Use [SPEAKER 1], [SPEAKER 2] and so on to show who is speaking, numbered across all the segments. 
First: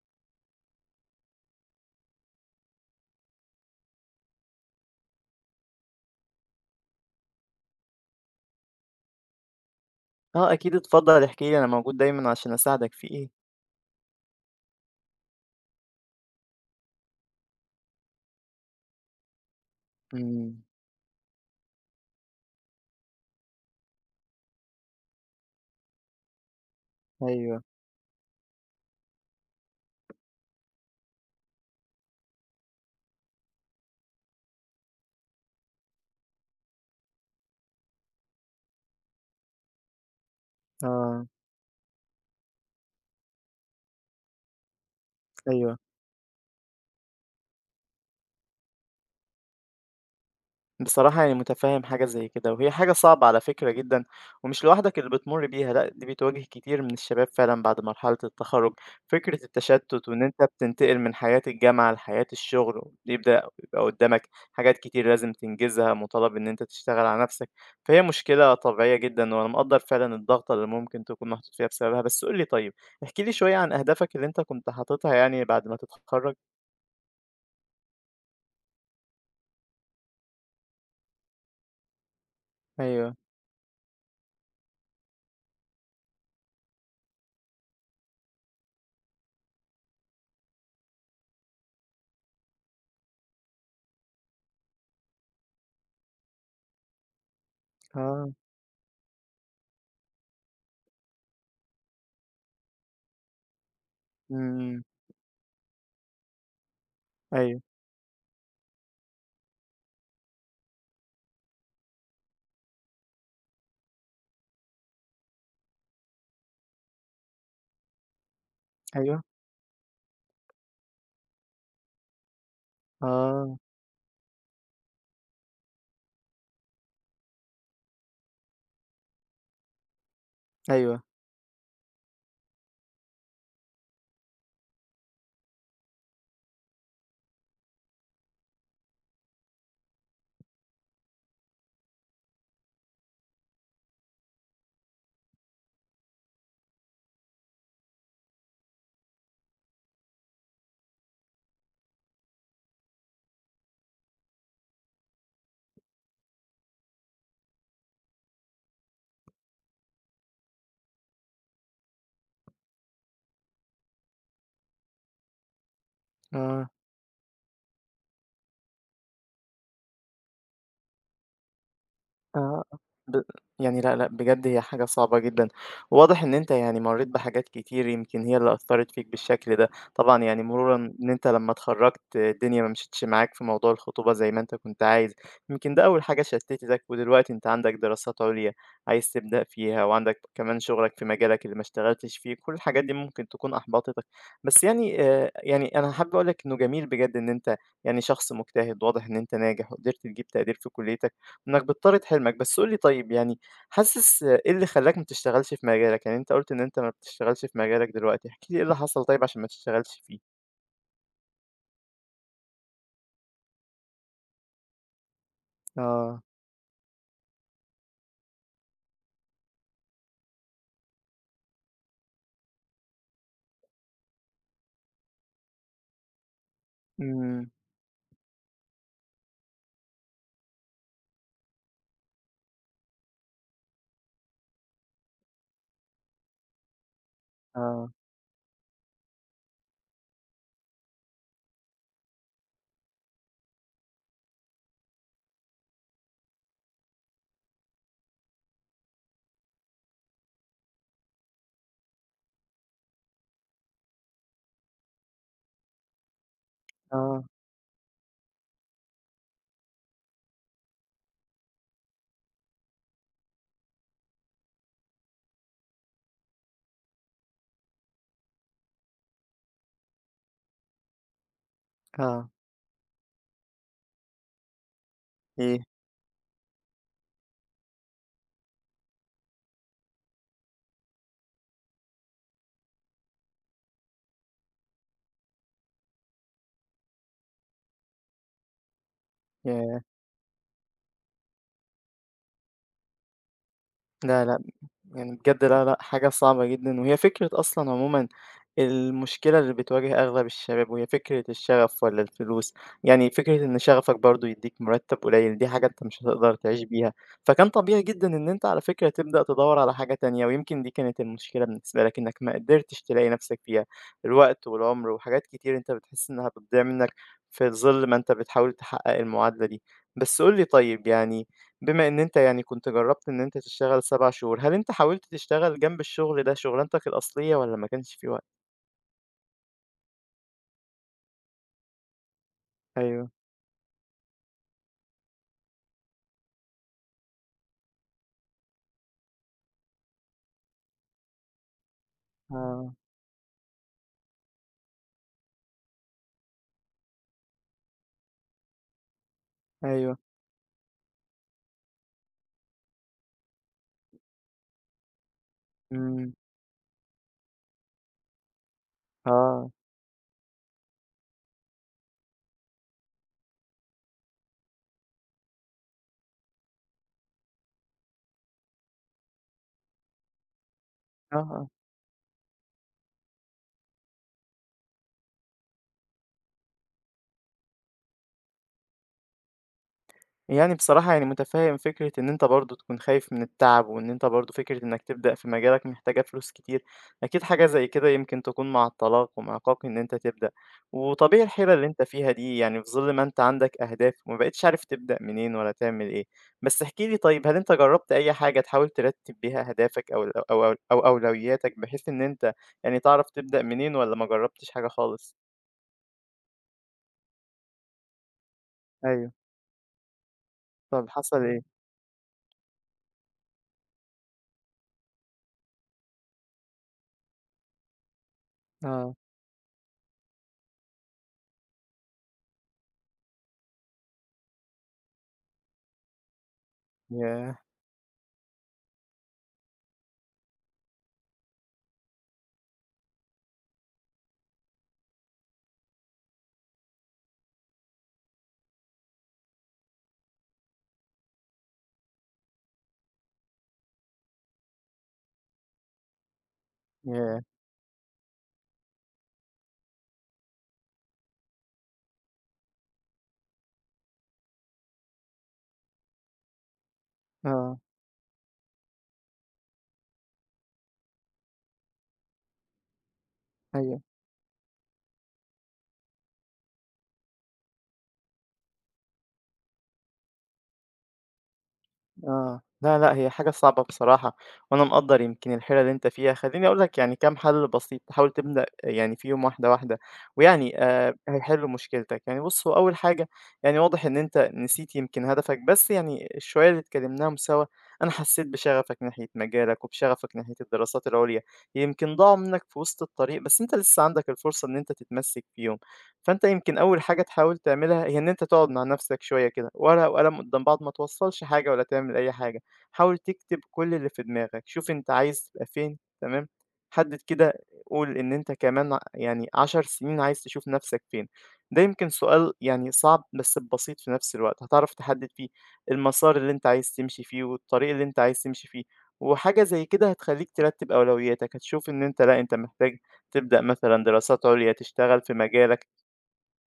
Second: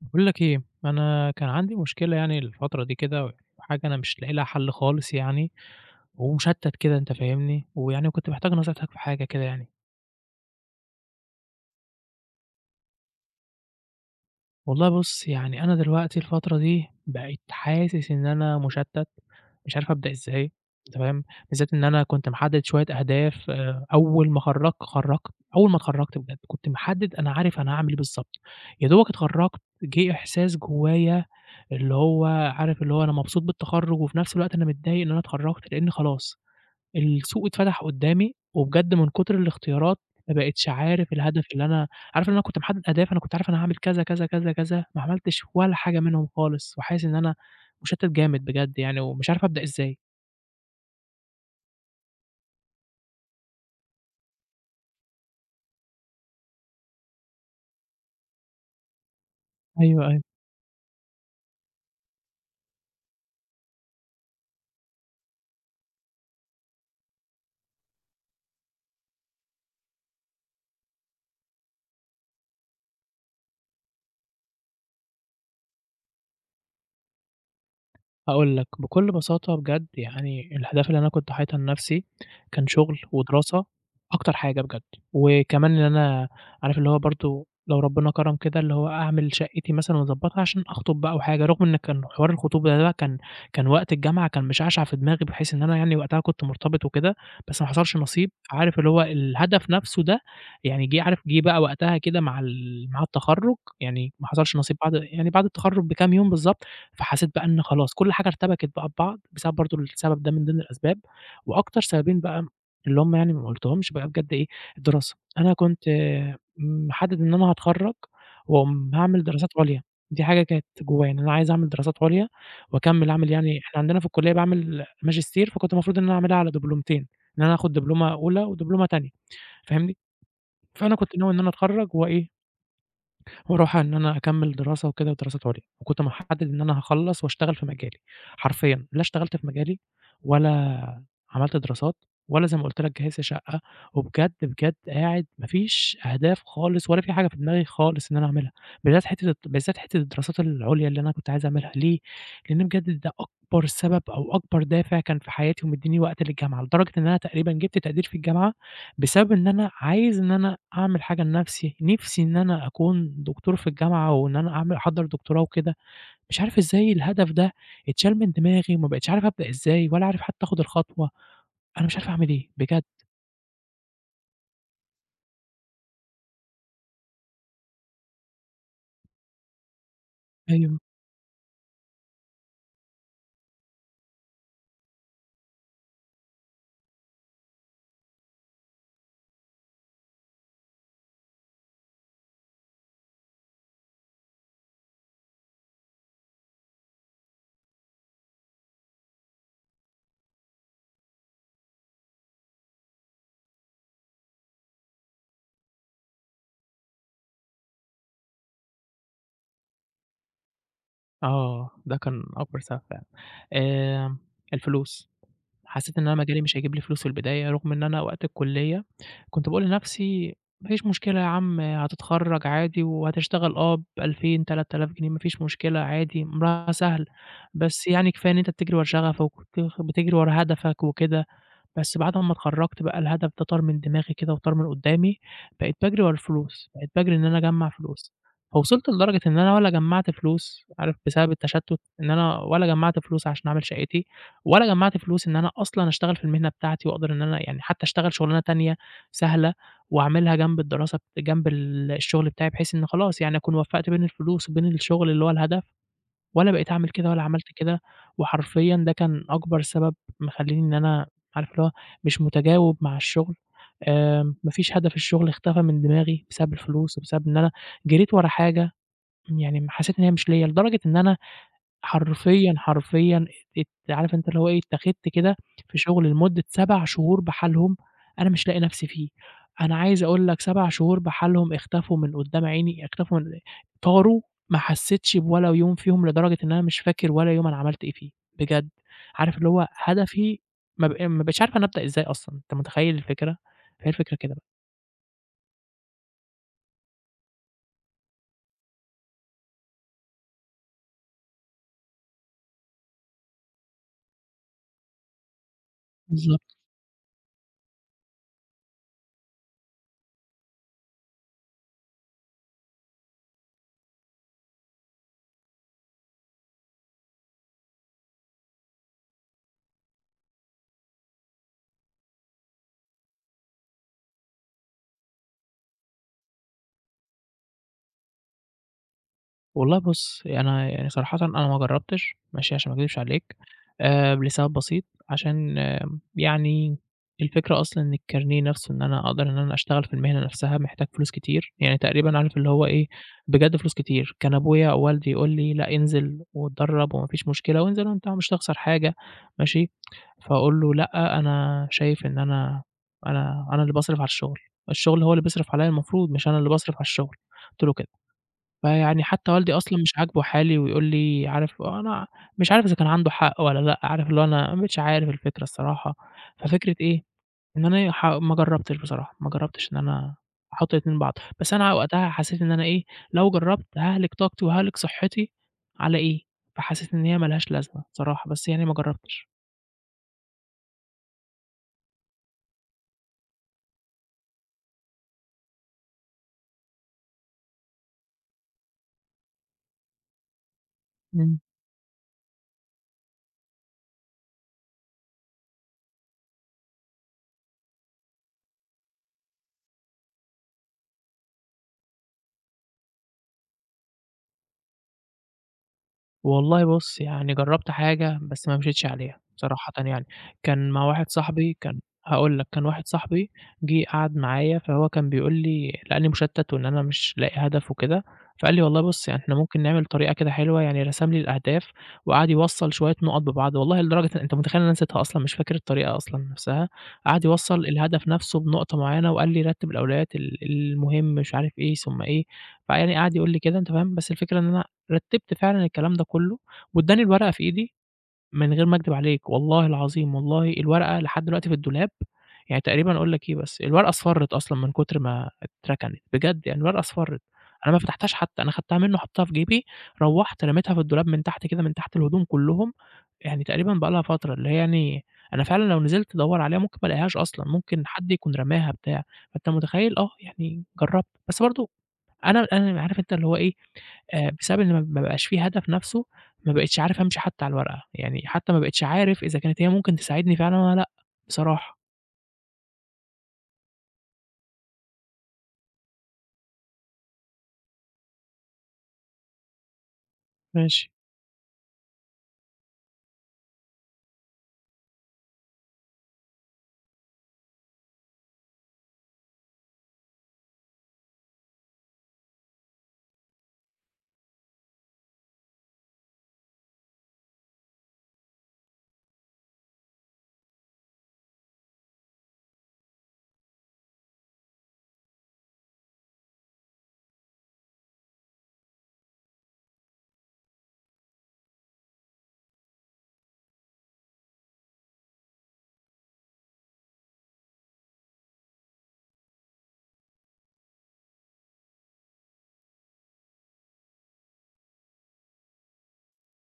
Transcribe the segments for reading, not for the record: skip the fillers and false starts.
[SPEAKER 1] باقول لك إيه، أنا كان عندي مشكلة يعني الفترة دي كده، وحاجة أنا مش لاقي لها حل خالص يعني، ومشتت كده أنت فاهمني، ويعني وكنت محتاج نصيحتك في حاجة كده يعني.
[SPEAKER 2] آه أكيد اتفضل احكِ لي، أنا موجود دايمًا عشان أساعدك في إيه.
[SPEAKER 1] والله بُص، يعني أنا دلوقتي الفترة دي بقيت حاسس إن أنا مُشتَّت، مش عارف أبدأ إزاي،
[SPEAKER 2] إمم،
[SPEAKER 1] تمام، بالذات إن أنا كنت محدِّد شوية أهداف أول ما اتخرّجت بجد، كنت محدِّد أنا عارف
[SPEAKER 2] أيوه،
[SPEAKER 1] أنا هاعمل إيه بالضبط، يا دوبك اتخرّجت جِه إحساس جوّايا اللي هو عارف اللي هو أنا مبسوط بالتخرُّج وفي نفس الوقت أنا متضايق إن أنا اتخرّجت، لإن خلاص السوق اتفتح قدّامي، وبجد من كتر الاختيارات ما بقيتش عارف
[SPEAKER 2] آه،
[SPEAKER 1] الهدف اللي أنا عارف إن أنا كنت محدد أهداف، أنا كنت عارف أنا هاعمل كذا، كذا، كذا، كذا، ما عملتش ولا
[SPEAKER 2] أيوه.
[SPEAKER 1] حاجة منهم خالص، وحاسس إن أنا مُشتت جامد بجد يعني، ومش عارف أبدأ إزاي.
[SPEAKER 2] بصراحة يعني متفهم حاجة زي كده وهي حاجة صعبة على فكرة جدا، ومش لوحدك اللي بتمر بيها، لا دي بتواجه كتير من الشباب فعلا بعد مرحلة التخرج، فكرة
[SPEAKER 1] أيوه،
[SPEAKER 2] التشتت
[SPEAKER 1] أيوه.
[SPEAKER 2] وإن أنت بتنتقل من حياة الجامعة لحياة الشغل وبيبدأ يبقى قدامك حاجات كتير لازم تنجزها، مطالب إن أنت تشتغل على نفسك، فهي مشكلة طبيعية جدا وأنا مقدر فعلا الضغطة اللي ممكن تكون محطوط فيها بسببها. بس قولي طيب، احكي لي شوية عن أهدافك اللي أنت كنت حاططها يعني بعد ما تتخرج.
[SPEAKER 1] هاقول لك، بكل بساطة بجد يعني الأهداف اللي أنا كنت حاططها لنفسي كان شغل
[SPEAKER 2] أيوه.
[SPEAKER 1] ودراسة أكتر حاجة بجد، وكمان إن أنا عارف اللي هو برضه لو ربنا كرم كده اللي هو أعمل شقتي مثلًا وأضبّطها عشان أخطب بقى وحاجة، رغم إن كان حوار الخطوبة ده كان وقت الجامعة كان مشعشع في دماغي بحيث إن أنا يعني وقتها كنت مرتبط وكده، بس ما حصلش نصيب،
[SPEAKER 2] آه.
[SPEAKER 1] عارف اللي هو الهدف نفسه ده يعني جِه عارف جِه بقى وقتها كده مع مع التخرُّج، يعني ما حصلش نصيب
[SPEAKER 2] أمم.
[SPEAKER 1] بعد يعني بعد التخرُّج بكام يوم بالضبط. فحسيت بقى
[SPEAKER 2] أيوه.
[SPEAKER 1] إن خلاص كل حاجة ارتبكت بقى ببعض بسبب برضه السبب ده من ضمن الأسباب، وأكتر سببين بقى اللي هم يعني ما قُلتهمش بقى بجد إيه، الدراسة، أنا كنت آه، محدد إن أنا هاتخرّج وم هاعمل
[SPEAKER 2] أيوه.
[SPEAKER 1] دراسات عليا، دي حاجة كانت جوايا إن أنا عايز أعمل دراسات عليا وأكمّل أعمل يعني
[SPEAKER 2] آه.
[SPEAKER 1] إحنا عندنا في الكلية باعمل ماجستير، فكنت المفروض إن أنا أعملها على دبلومتين، إن أنا آخد دبلومة أولى ودبلومة تانية، فاهمني؟ فأنا
[SPEAKER 2] أيوه.
[SPEAKER 1] كنت ناوي إن أنا أتخرّج وإيه وأروح إن أنا أكمّل دراسة وكده ودراسات عُليا، وكنت محدد إن أنا هاخلّص واشتغل في مجالي، حرفيًا لا اشتغلت في مجالي ولا عملت دراسات ولا زي ما قُلت لك جهّزت شقة، وبجد، بجد قاعد ما فيش أهداف خالص ولا في حاجة في دماغي خالص إن أنا أعملها، بالذات حتّة الدراسات العُليا اللي أنا كنت عايز أعملها ليه؟ لإن بجد ده أكبر سبب أو أكبر دافع كان في حياتي ومدّيني وقت للجامعة، لدرجة إن أنا تقريبًا جِبت تقدير في الجامعة بسبب إن أنا عايز إن أنا أعمل حاجة لنفسي، نِفْسي إن أنا أكون دكتور في الجامعة وإن أنا أعمل أحضّر دكتوراه وكده، مش
[SPEAKER 2] إمم.
[SPEAKER 1] عارف
[SPEAKER 2] آه،
[SPEAKER 1] إزاي الهدف ده اتشال من دماغي وما بقيتش عارف أبدأ إزاي ولا عارف حتّى آخُد الخطوة، أنا مش عارف أعمل إيه
[SPEAKER 2] آه.
[SPEAKER 1] بجد.
[SPEAKER 2] ب يعني لأ، لأ، بجد هي حاجة صعبة جدًا. واضح إن أنت يعني مرّيت بحاجات كتير يمكن هي اللي أثّرت فيك بالشكل ده. طبعًا يعني مرورًا
[SPEAKER 1] أيوه.
[SPEAKER 2] إن أنت لمّا اتخرّجت الدنيا ما مشيتش معاك في موضوع الخطوبة زي ما أنت كنت عايز، يمكن ده أول حاجة شتّتك، ودلوقتي أنت عندك دراسات عليا عايز تبدأ فيها، وعندك كمان شغلك في مجالك اللي ما اشتغلتش فيه، كل الحاجات دي ممكن تكون أحبطتك. بس يعني يعني أنا حابب أقول لك إنه جميل بجد إن أنت يعني شخص مجتهد، واضح إن أنت ناجح وقدرت تجيب تقدير في كُلّيتك. إنك بتطارد حلمك. بس قُل لي طيب، يعني حاسس إيه اللي خلّاك ما تشتغلش في مجالك؟ يعني أنت قُلت إن أنت ما بتشتغلش في مجالك دلوقتي، احكِ لي إيه اللي حصل طيب عشان ما تشتغلش فيه؟
[SPEAKER 1] آه، ده كان أكبر سبب فعلًا. آمم الفلوس. حسيت إن أنا
[SPEAKER 2] آه.
[SPEAKER 1] مجالي مش هيجيب لي فلوس في البداية، رغم إن أنا وقت الكلية كنت باقول لنفسي ما فيش مشكلة يا عم هتتخرّج عادي وهتشتغل آه ب2000 3000 جنيه ما فيش مشكلة عادي، أمرها سهل،
[SPEAKER 2] إمم.
[SPEAKER 1] بس يعني كفاية إن أنت بتجري ورا شغفك وبت بتجري ورا هدفك وكده. بس بعد أمّا اتخرّجت بقى الهدف ده طار من دماغي كده وطار من قدّامي، بقيت باجري ورا الفلوس، بقيت باجري إن أنا أجمّع
[SPEAKER 2] آه.
[SPEAKER 1] فلوس، فوصلت لدرجة إن أنا ولا جمّعت فلوس عارف بسبب التشتُّت، إن أنا ولا جمّعت فلوس عشان أعمل شقتي، ولا جمّعت فلوس إن أنا أصلًا أشتغل في المهنة بتاعتي وأقدر إن أنا يعني حتى أشتغل شُغلانة تانية سهلة وأعملها جنب الدراسة جنب الشغل بتاعي، بحيث إن خلاص يعني أكون وفّقت بين الفلوس وبين الشغل اللي هو الهدف. ولا بقيت أعمل كده ولا
[SPEAKER 2] آه.
[SPEAKER 1] عملت كده، وحرفيًا ده كان أكبر سبب مخلّيني إن أنا عارف اللي هو مش متجاوب مع الشغل، ما فيش هدف الشغل اختفى من دماغي بسبب الفلوس، وبسبب إن أنا جريت ورا حاجة يعني حسيت إن هي مش ليّا، لدرجة إن أنا
[SPEAKER 2] آه.
[SPEAKER 1] حرفيًا، حرفيًا عارف أنت اللي هو إيه، اتّاخدت كده
[SPEAKER 2] إيه؟
[SPEAKER 1] في شغل لمدة 7 شهور بحالهم، أنا مش لاقي نفسي فيه. أنا عايز أقول لك 7 شهور بحالهم اختفوا من قدّام عيني، اختفوا من طاروا، ما حسيتش بولا يوم فيهم لدرجة إن أنا مش فاكر ولا يوم أنا عملت إيه فيه، بجد. عارف اللي هو
[SPEAKER 2] ياه!
[SPEAKER 1] هدفي ما بقيتش عارف أنا أبدأ إزاي أصلًا، أنت متخيل الفكرة؟ فهي الفكرة
[SPEAKER 2] لا،
[SPEAKER 1] كده
[SPEAKER 2] لأ.
[SPEAKER 1] بقى.
[SPEAKER 2] يعني بجد لا لأ، حاجة صعبة جدًا، وهي فكرة أصلًا عمومًا المشكلة اللي بتواجه أغلب الشباب، وهي فكرة الشغف والّا الفلوس. يعني فكرة إن شغفك برضه يدّيك مرتب قليل، دي حاجة أنت مش هتقدر
[SPEAKER 1] بالضبط.
[SPEAKER 2] تعيش بيها، فكان طبيعي جدًا إن أنت على فكرة تبدأ تدوّر على حاجة تانية، ويمكن دي كانت المشكلة بالنسبة لك، إنك ما قدرتش تلاقي نفسك فيها، الوقت والعمر وحاجات كتير أنت بتحس إنها بتضيع منك في ظل ما أنت بتحاول تحقق المعادلة دي. بس قُل لي طيب، يعني بما إن أنت يعني كنت جرّبت إن أنت تشتغل 7 شهور، هل أنت حاولت تشتغل جنب الشغل ده شغلانتك الأصلية والّا ما كانش في وقت؟
[SPEAKER 1] والله بُص، أنا يعني صراحةً أنا ما جرّبتش ماشي، عشان ما أكدبش
[SPEAKER 2] أيوه.
[SPEAKER 1] عليك لسبب بسيط عشان آه يعني الفكرة أصلًا إن الكارنيه نفْسه إن أنا أقدر إن أنا أشتغل في المهنة نفْسها محتاج فلوس كتير، يعني تقريبًا عارف اللي هو
[SPEAKER 2] آه.
[SPEAKER 1] إيه، بجد فلوس كتير، كان أبويا أو والدي يقول لي: "لأ، انزل واتدرّب وما فيش مشكلة وانزل وأنت مش هتخسر حاجة." ماشي،
[SPEAKER 2] أيوه.
[SPEAKER 1] فأقول له: "لأ، أنا شايف إن أنا أنا اللي باصرف على الشغل، الشغل هو اللي بيصرف عليَّ المفروض
[SPEAKER 2] إمم.
[SPEAKER 1] مش أنا اللي باصرف على الشغل." قُلت له كده. فيعني حتى
[SPEAKER 2] آه.
[SPEAKER 1] والدي أصلًا مش عاجبه حالي ويقول لي عارف أنا مش عارف إذا كان عنده حق والّا لأ، عارف اللي هو أنا ما بقيتش عارف الفكرة الصراحة، ففكرة إيه، إن أنا ما جرّبتش بصراحة، ما جرّبتش إن أنا أحُط الاتنين ببعض،
[SPEAKER 2] آه. آه.
[SPEAKER 1] بس أنا وقتها حسيت إن أنا إيه، لو جرّبت هاهلِك طاقتي وهاهلِك صحّتي على إيه، فحسيت إن هي ما لهاش لازمة بصراحة، بس يعني ما جرّبتش.
[SPEAKER 2] يعني بصراحة يعني متفهم فكرة إن أنت برضو تكون خايف من التعب، وإن أنت برضو فكرة إنك تبدأ في مجالك محتاجة فلوس كتير، أكيد حاجة زي كده يمكن تكون معطلاك ومعاقاك إن أنت تبدأ. وطبيعي
[SPEAKER 1] إمم.
[SPEAKER 2] الحيرة اللي أنت فيها دي يعني في ظل ما أنت عندك أهداف وما بقتش عارف تبدأ منين ولا تعمل إيه. بس احكي لي طيب، هل أنت جربت أي حاجة تحاول ترتب بيها أهدافك أو أولوياتك بحيث إن أنت يعني تعرف تبدأ منين، ولا ما جربتش حاجة خالص؟
[SPEAKER 1] والله بُص، يعني جرّبت حاجة بس ما مشيتش
[SPEAKER 2] ايوه.
[SPEAKER 1] عليها صراحةً يعني، كان مع
[SPEAKER 2] طب
[SPEAKER 1] واحد
[SPEAKER 2] حصل إيه؟
[SPEAKER 1] صاحبي كان هاقول لك، كان واحد صاحبي جِه قعد معايا، فهو كان بيقول لي لقاني مشتت وإن أنا مش لاقي هدف وكده، فقال لي والله
[SPEAKER 2] اه.
[SPEAKER 1] بُص، يعني إحنا ممكن نعمل طريقة كده حلوة، يعني رسم لي الأهداف وقعد يوصّل شوية نُقط ببعض، والله لدرجة إن أنت متخيل إن أنا نسيتها أصلًا، مش فاكر الطريقة أصلًا نفسها، قعد
[SPEAKER 2] ياه.
[SPEAKER 1] يوصّل الهدف نفسه بنقطة معيّنة وقال لي رتّب الأولويات المهم مش عارف إيه ثم إيه، فيعني قعد يقول لي كده أنت فاهم، بس الفكرة إن أنا رتّبت فعلًا الكلام ده كلّه، وادّاني الورقة في إيدي من غير ما أكدب عليك، والله العظيم، والله الورقة لحد دلوقتي في الدولاب، يعني تقريبًا أقول لك إيه بس، الورقة اصفرِّت أصلًا من كتر ما اتركنت، بجد يعني الورقة اصفرِّت،
[SPEAKER 2] ياه.
[SPEAKER 1] أنا ما فتحتهاش حتى، أنا خدتها منه حطيتها في جيبي، روّحت رميتها في الدولاب من تحت كده، من تحت الهدوم كلّهم، يعني تقريبًا بقى لها فترة، اللي هي يعني أنا فعلًا لو نزلت أدوّر عليها ممكن ما الاقيهاش أصلًا،
[SPEAKER 2] اه.
[SPEAKER 1] ممكن حد يكون رماها بتاع، فأنت متخيّل؟ آه، يعني جرّبت، بس برضه أنا عارف أنت اللي هو إيه،
[SPEAKER 2] ايوه.
[SPEAKER 1] بسبب إن ما بقاش في هدف نَفْسه، ما بقيتش عارف أمشي حتى على الورقة، يعني حتى ما بقيتش عارف إذا كانت هي ممكن تساعدني فعلًا والّا لأ بصراحة.
[SPEAKER 2] آه. لا، لأ، هي حاجة صعبة بصراحة، وأنا مقدّر يمكن الحيرة اللي أنت فيها. خلّيني أقول لك يعني كام حَل بسيط تحاول تبدأ آه، يعني فيهم واحدة، واحدة، ويعني
[SPEAKER 1] ماشي،
[SPEAKER 2] هيحلّوا مشكلتك. يعني بُص، هو أول حاجة، يعني واضح إن أنت نسيت يمكن هدفك، بس يعني الشوية اللي اتكلّمناهم سوا أنا حسّيت بشغفك ناحية مجالك وبشغفك ناحية الدراسات العُليا، يمكن ضاعوا منّك في وسط الطريق، بس أنت لسّه عندك الفرصة إن أنت تتمسّك بيهم. فأنت يمكن أول حاجة تحاول تعملها هي إن أنت تقعد مع نفسك شوية كده، ورقة وقلم قدام بعض، ما توصّلش حاجة ولا تعمل أي حاجة، حاول تكتب كل اللي في دماغك، شوف أنت عايز تبقى فين تمام، حدد كده، قُل إن أنت كمان ع يعني 10 سنين عايز تشوف نفسك فين. ده يمكن سؤال يعني صعب بس بسيط في نفس الوقت، هتعرف تحدد فيه المسار اللي أنت عايز تمشي فيه والطريق اللي أنت عايز تمشي فيه. وحاجة زي كده هتخلّيك ترتّب أولوياتك، هتشوف إن أنت لأ أنت محتاج تبدأ مثلًا دراسات عُليا، تشتغل في مجالك.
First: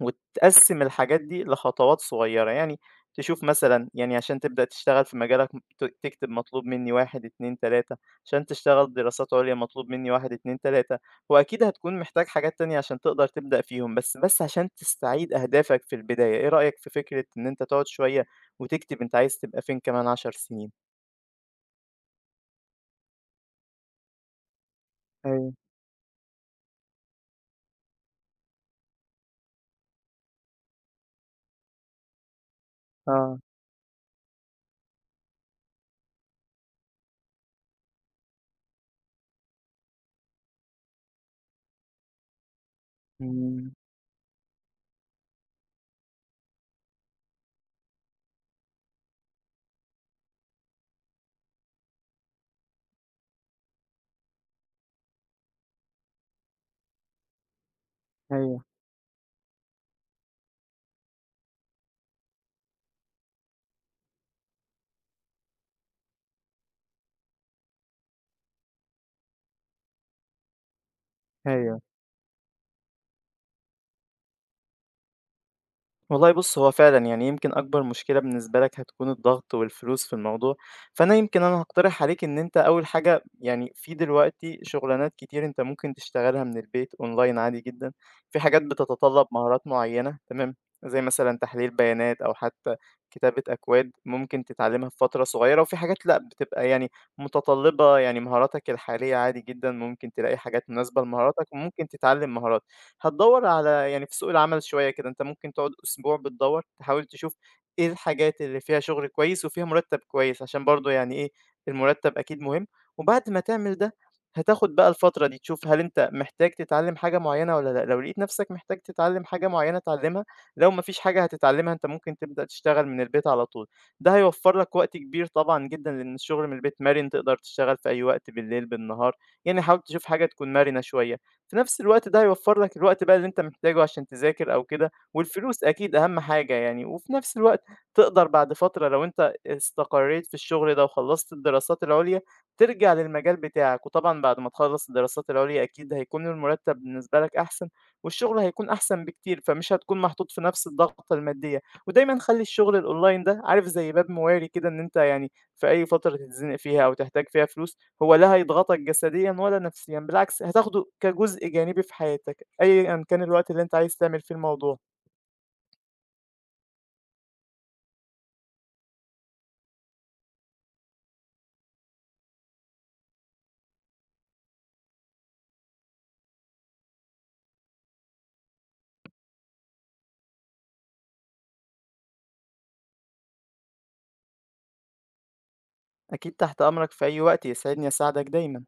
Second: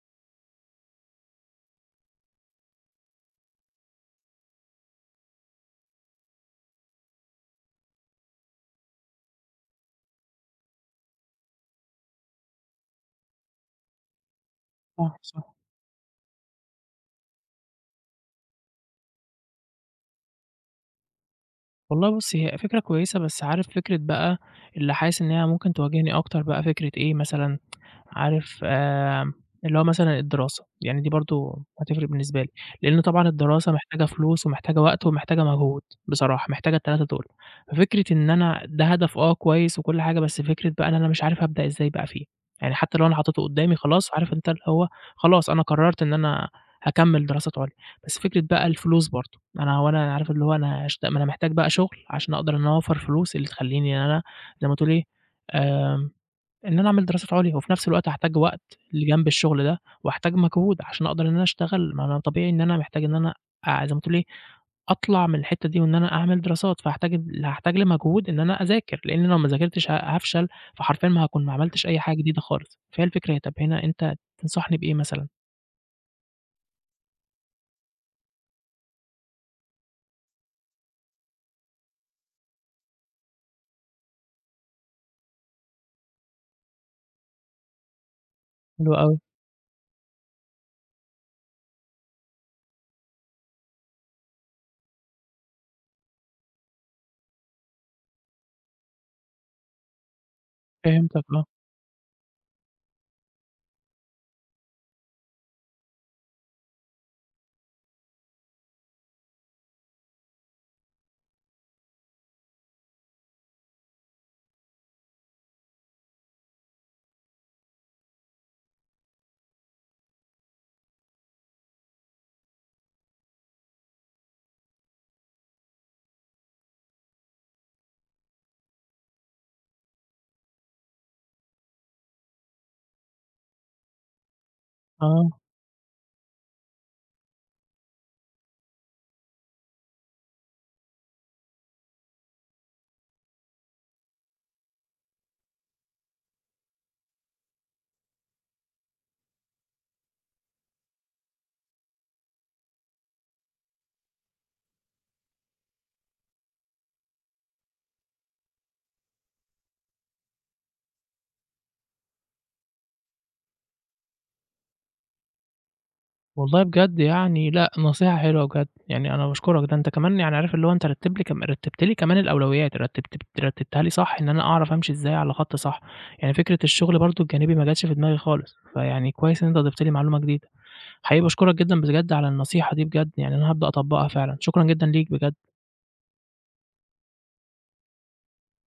[SPEAKER 2] وتقسّم الحاجات دي لخطوات صغيّرة، يعني تشوف مثلًا يعني عشان تبدأ تشتغل في مجالك م- ت تكتب مطلوب مني 1، 2، 3، عشان تشتغل دراسات عُليا مطلوب مني 1، 2، 3. وأكيد هتكون محتاج حاجات تانية عشان تقدر تبدأ فيهم، بس عشان
[SPEAKER 1] صح،
[SPEAKER 2] تستعيد
[SPEAKER 1] صح.
[SPEAKER 2] أهدافك في البداية، إيه رأيك في فكرة إن أنت تقعد شوية وتكتب أنت عايز تبقى فين كمان 10 سنين؟
[SPEAKER 1] والله بُص، هي فكرة كويسة، بس عارف فكرة بقى اللي حاسس إن هي
[SPEAKER 2] أيوه.
[SPEAKER 1] ممكن تواجهني أكتر بقى فكرة إيه مثلًا؟ عارف اللي هو مثلًا الدراسة، يعني دي برضه هتفرق بالنسبة لي، لإن طبعًا
[SPEAKER 2] آه.
[SPEAKER 1] الدراسة محتاجة فلوس ومحتاجة وقت ومحتاجة مجهود بصراحة، محتاجة ال3 دول، ففكرة إن أنا ده هدف آه كويس وكل حاجة، بس فكرة بقى إن أنا مش عارف أبدأ إزاي بقى فيه، يعني حتى لو أنا حطيته
[SPEAKER 2] إمم.
[SPEAKER 1] قدامي خلاص عارف أنت اللي هو خلاص أنا قررت إن أنا هاكمّل دراسات عُليا، بس فكرة بقى الفلوس برضه، أنا هو أنا عارف اللي هو أنا ما أنا محتاج بقى شغل عشان أقدر إن أنا أوفّر فلوس اللي تخلّيني إن أنا زي ما تقول إيه، آمم إن أنا أعمل دراسات عُليا، وفي نفس الوقت هاحتاج وقت
[SPEAKER 2] أيوه.
[SPEAKER 1] لجنب الشغل ده، وهاحتاج مجهود عشان أقدر إن أنا أشتغل، ما أنا طبيعي إن أنا محتاج إن أنا زي ما تقول إيه، أطلع من الحتّة دي وإن أنا أعمل دراسات، فهاحتاج هاحتاج لمجهود إن أنا أذاكر، لإن أنا لو ما ذاكرتش هافشل، فحرفيًا ما هاكون ما
[SPEAKER 2] أيوه.
[SPEAKER 1] عملتش أي حاجة جديدة خالص، فهي الفكرة هي طَب هنا أنت تنصحني بإيه مثلًا؟
[SPEAKER 2] والله بُص، هو فعلًا يعني يمكن أكبر مشكلة بالنسبة لك هتكون الضغط والفلوس في الموضوع، فأنا يمكن أنا هاقترح عليك إن أنت أول حاجة، يعني في دلوقتي شُغلانات كتير أنت ممكن تشتغلها من البيت online عادي جدًا، في حاجات
[SPEAKER 1] حلو أوي،
[SPEAKER 2] بتتطلب مهارات معيّنة تمام، زي مثلًا تحليل بيانات أو حتى كتابة أكواد ممكن تتعلمها في فترة صغيّرة، وفي حاجات لأ بتبقى يعني متطلبة يعني مهاراتك الحالية عادي جدًا، ممكن تلاقي حاجات مناسبة
[SPEAKER 1] فهمتك آه،
[SPEAKER 2] لمهاراتك وممكن تتعلم مهارات. هتدوّر على يعني في سوق العمل شوية كده، أنت ممكن تقعد أسبوع بتدوّر، تحاول تشوف إيه الحاجات اللي فيها شغل كويس وفيها مُرتّب كويس، عشان برضه يعني إيه، المُرتّب أكيد مهم. وبعد ما تعمل ده، هتاخد بقى الفترة دي تشوف هل أنت محتاج تتعلّم حاجة معيّنة والّا لأ، لو لقيت نَفْسك محتاج تتعلّم حاجة معيّنة اتعلّمها، لو ما فيش حاجة هتتعلّمها أنت ممكن تبدأ تشتغل من البيت على طول. ده هيوفّر لك وقت كبير طبعًا جدًا، لإن الشغل من البيت مَرِن، تقدر تشتغل في أي وقت بالليل، بالنهار، يعني حاول تشوف حاجة تكون مَرِنة شوية. في نفس الوقت ده هيوفّر لك الوقت بقى اللي أنت محتاجه عشان تذاكر أو كده،
[SPEAKER 1] آه.
[SPEAKER 2] والفلوس أكيد أهم حاجة يعني. وفي نفس الوقت تقدر بعد فترة لو أنت استقريت في الشغل ده وخلّصت الدراسات العُليا، ترجع للمجال بتاعك، وطبعًا بعد ما تخلّص الدراسات العُليا أكيد هيكون المرتب بالنسبة لك أحسن، والشغل هيكون أحسن بكتير، فمش هتكون محطوط في نفس الضغطة المادية. ودايمًا خلّي الشغل الأونلاين ده عارف زي باب مواري كده، إن أنت يعني في أي فترة تتزنق فيها أو تحتاج فيها فلوس، هو لا هيضغطك جسديًا ولا نفسيًا، بالعكس هتاخده كجزء جانبي في حياتك، أيًا كان الوقت اللي أنت عايز تعمل فيه الموضوع.
[SPEAKER 1] والله بجد يعني لأ، نصيحة حلوة بجد، يعني أنا باشكرك، ده أنت كمان يعني عارف اللي هو أنت رتّبت لي كمان الأولويات، رتّبتها لي صح إن أنا أعرف أمشي إزاي على خط صح، يعني فكرة الشغل برضه الجانبي ما جاتش في دماغي خالص، فيعني كويس إن أنت ضِفت لي معلومة جديدة، حقيقي باشكرك جدًا بجد على النصيحة دي بجد، يعني أنا هابدأ أطبّقها فعلًا، شكرًا جدًا ليك بجد.
[SPEAKER 2] أكيد تحت أمرك في أي وقت، يسعدني أساعدك دايمًا.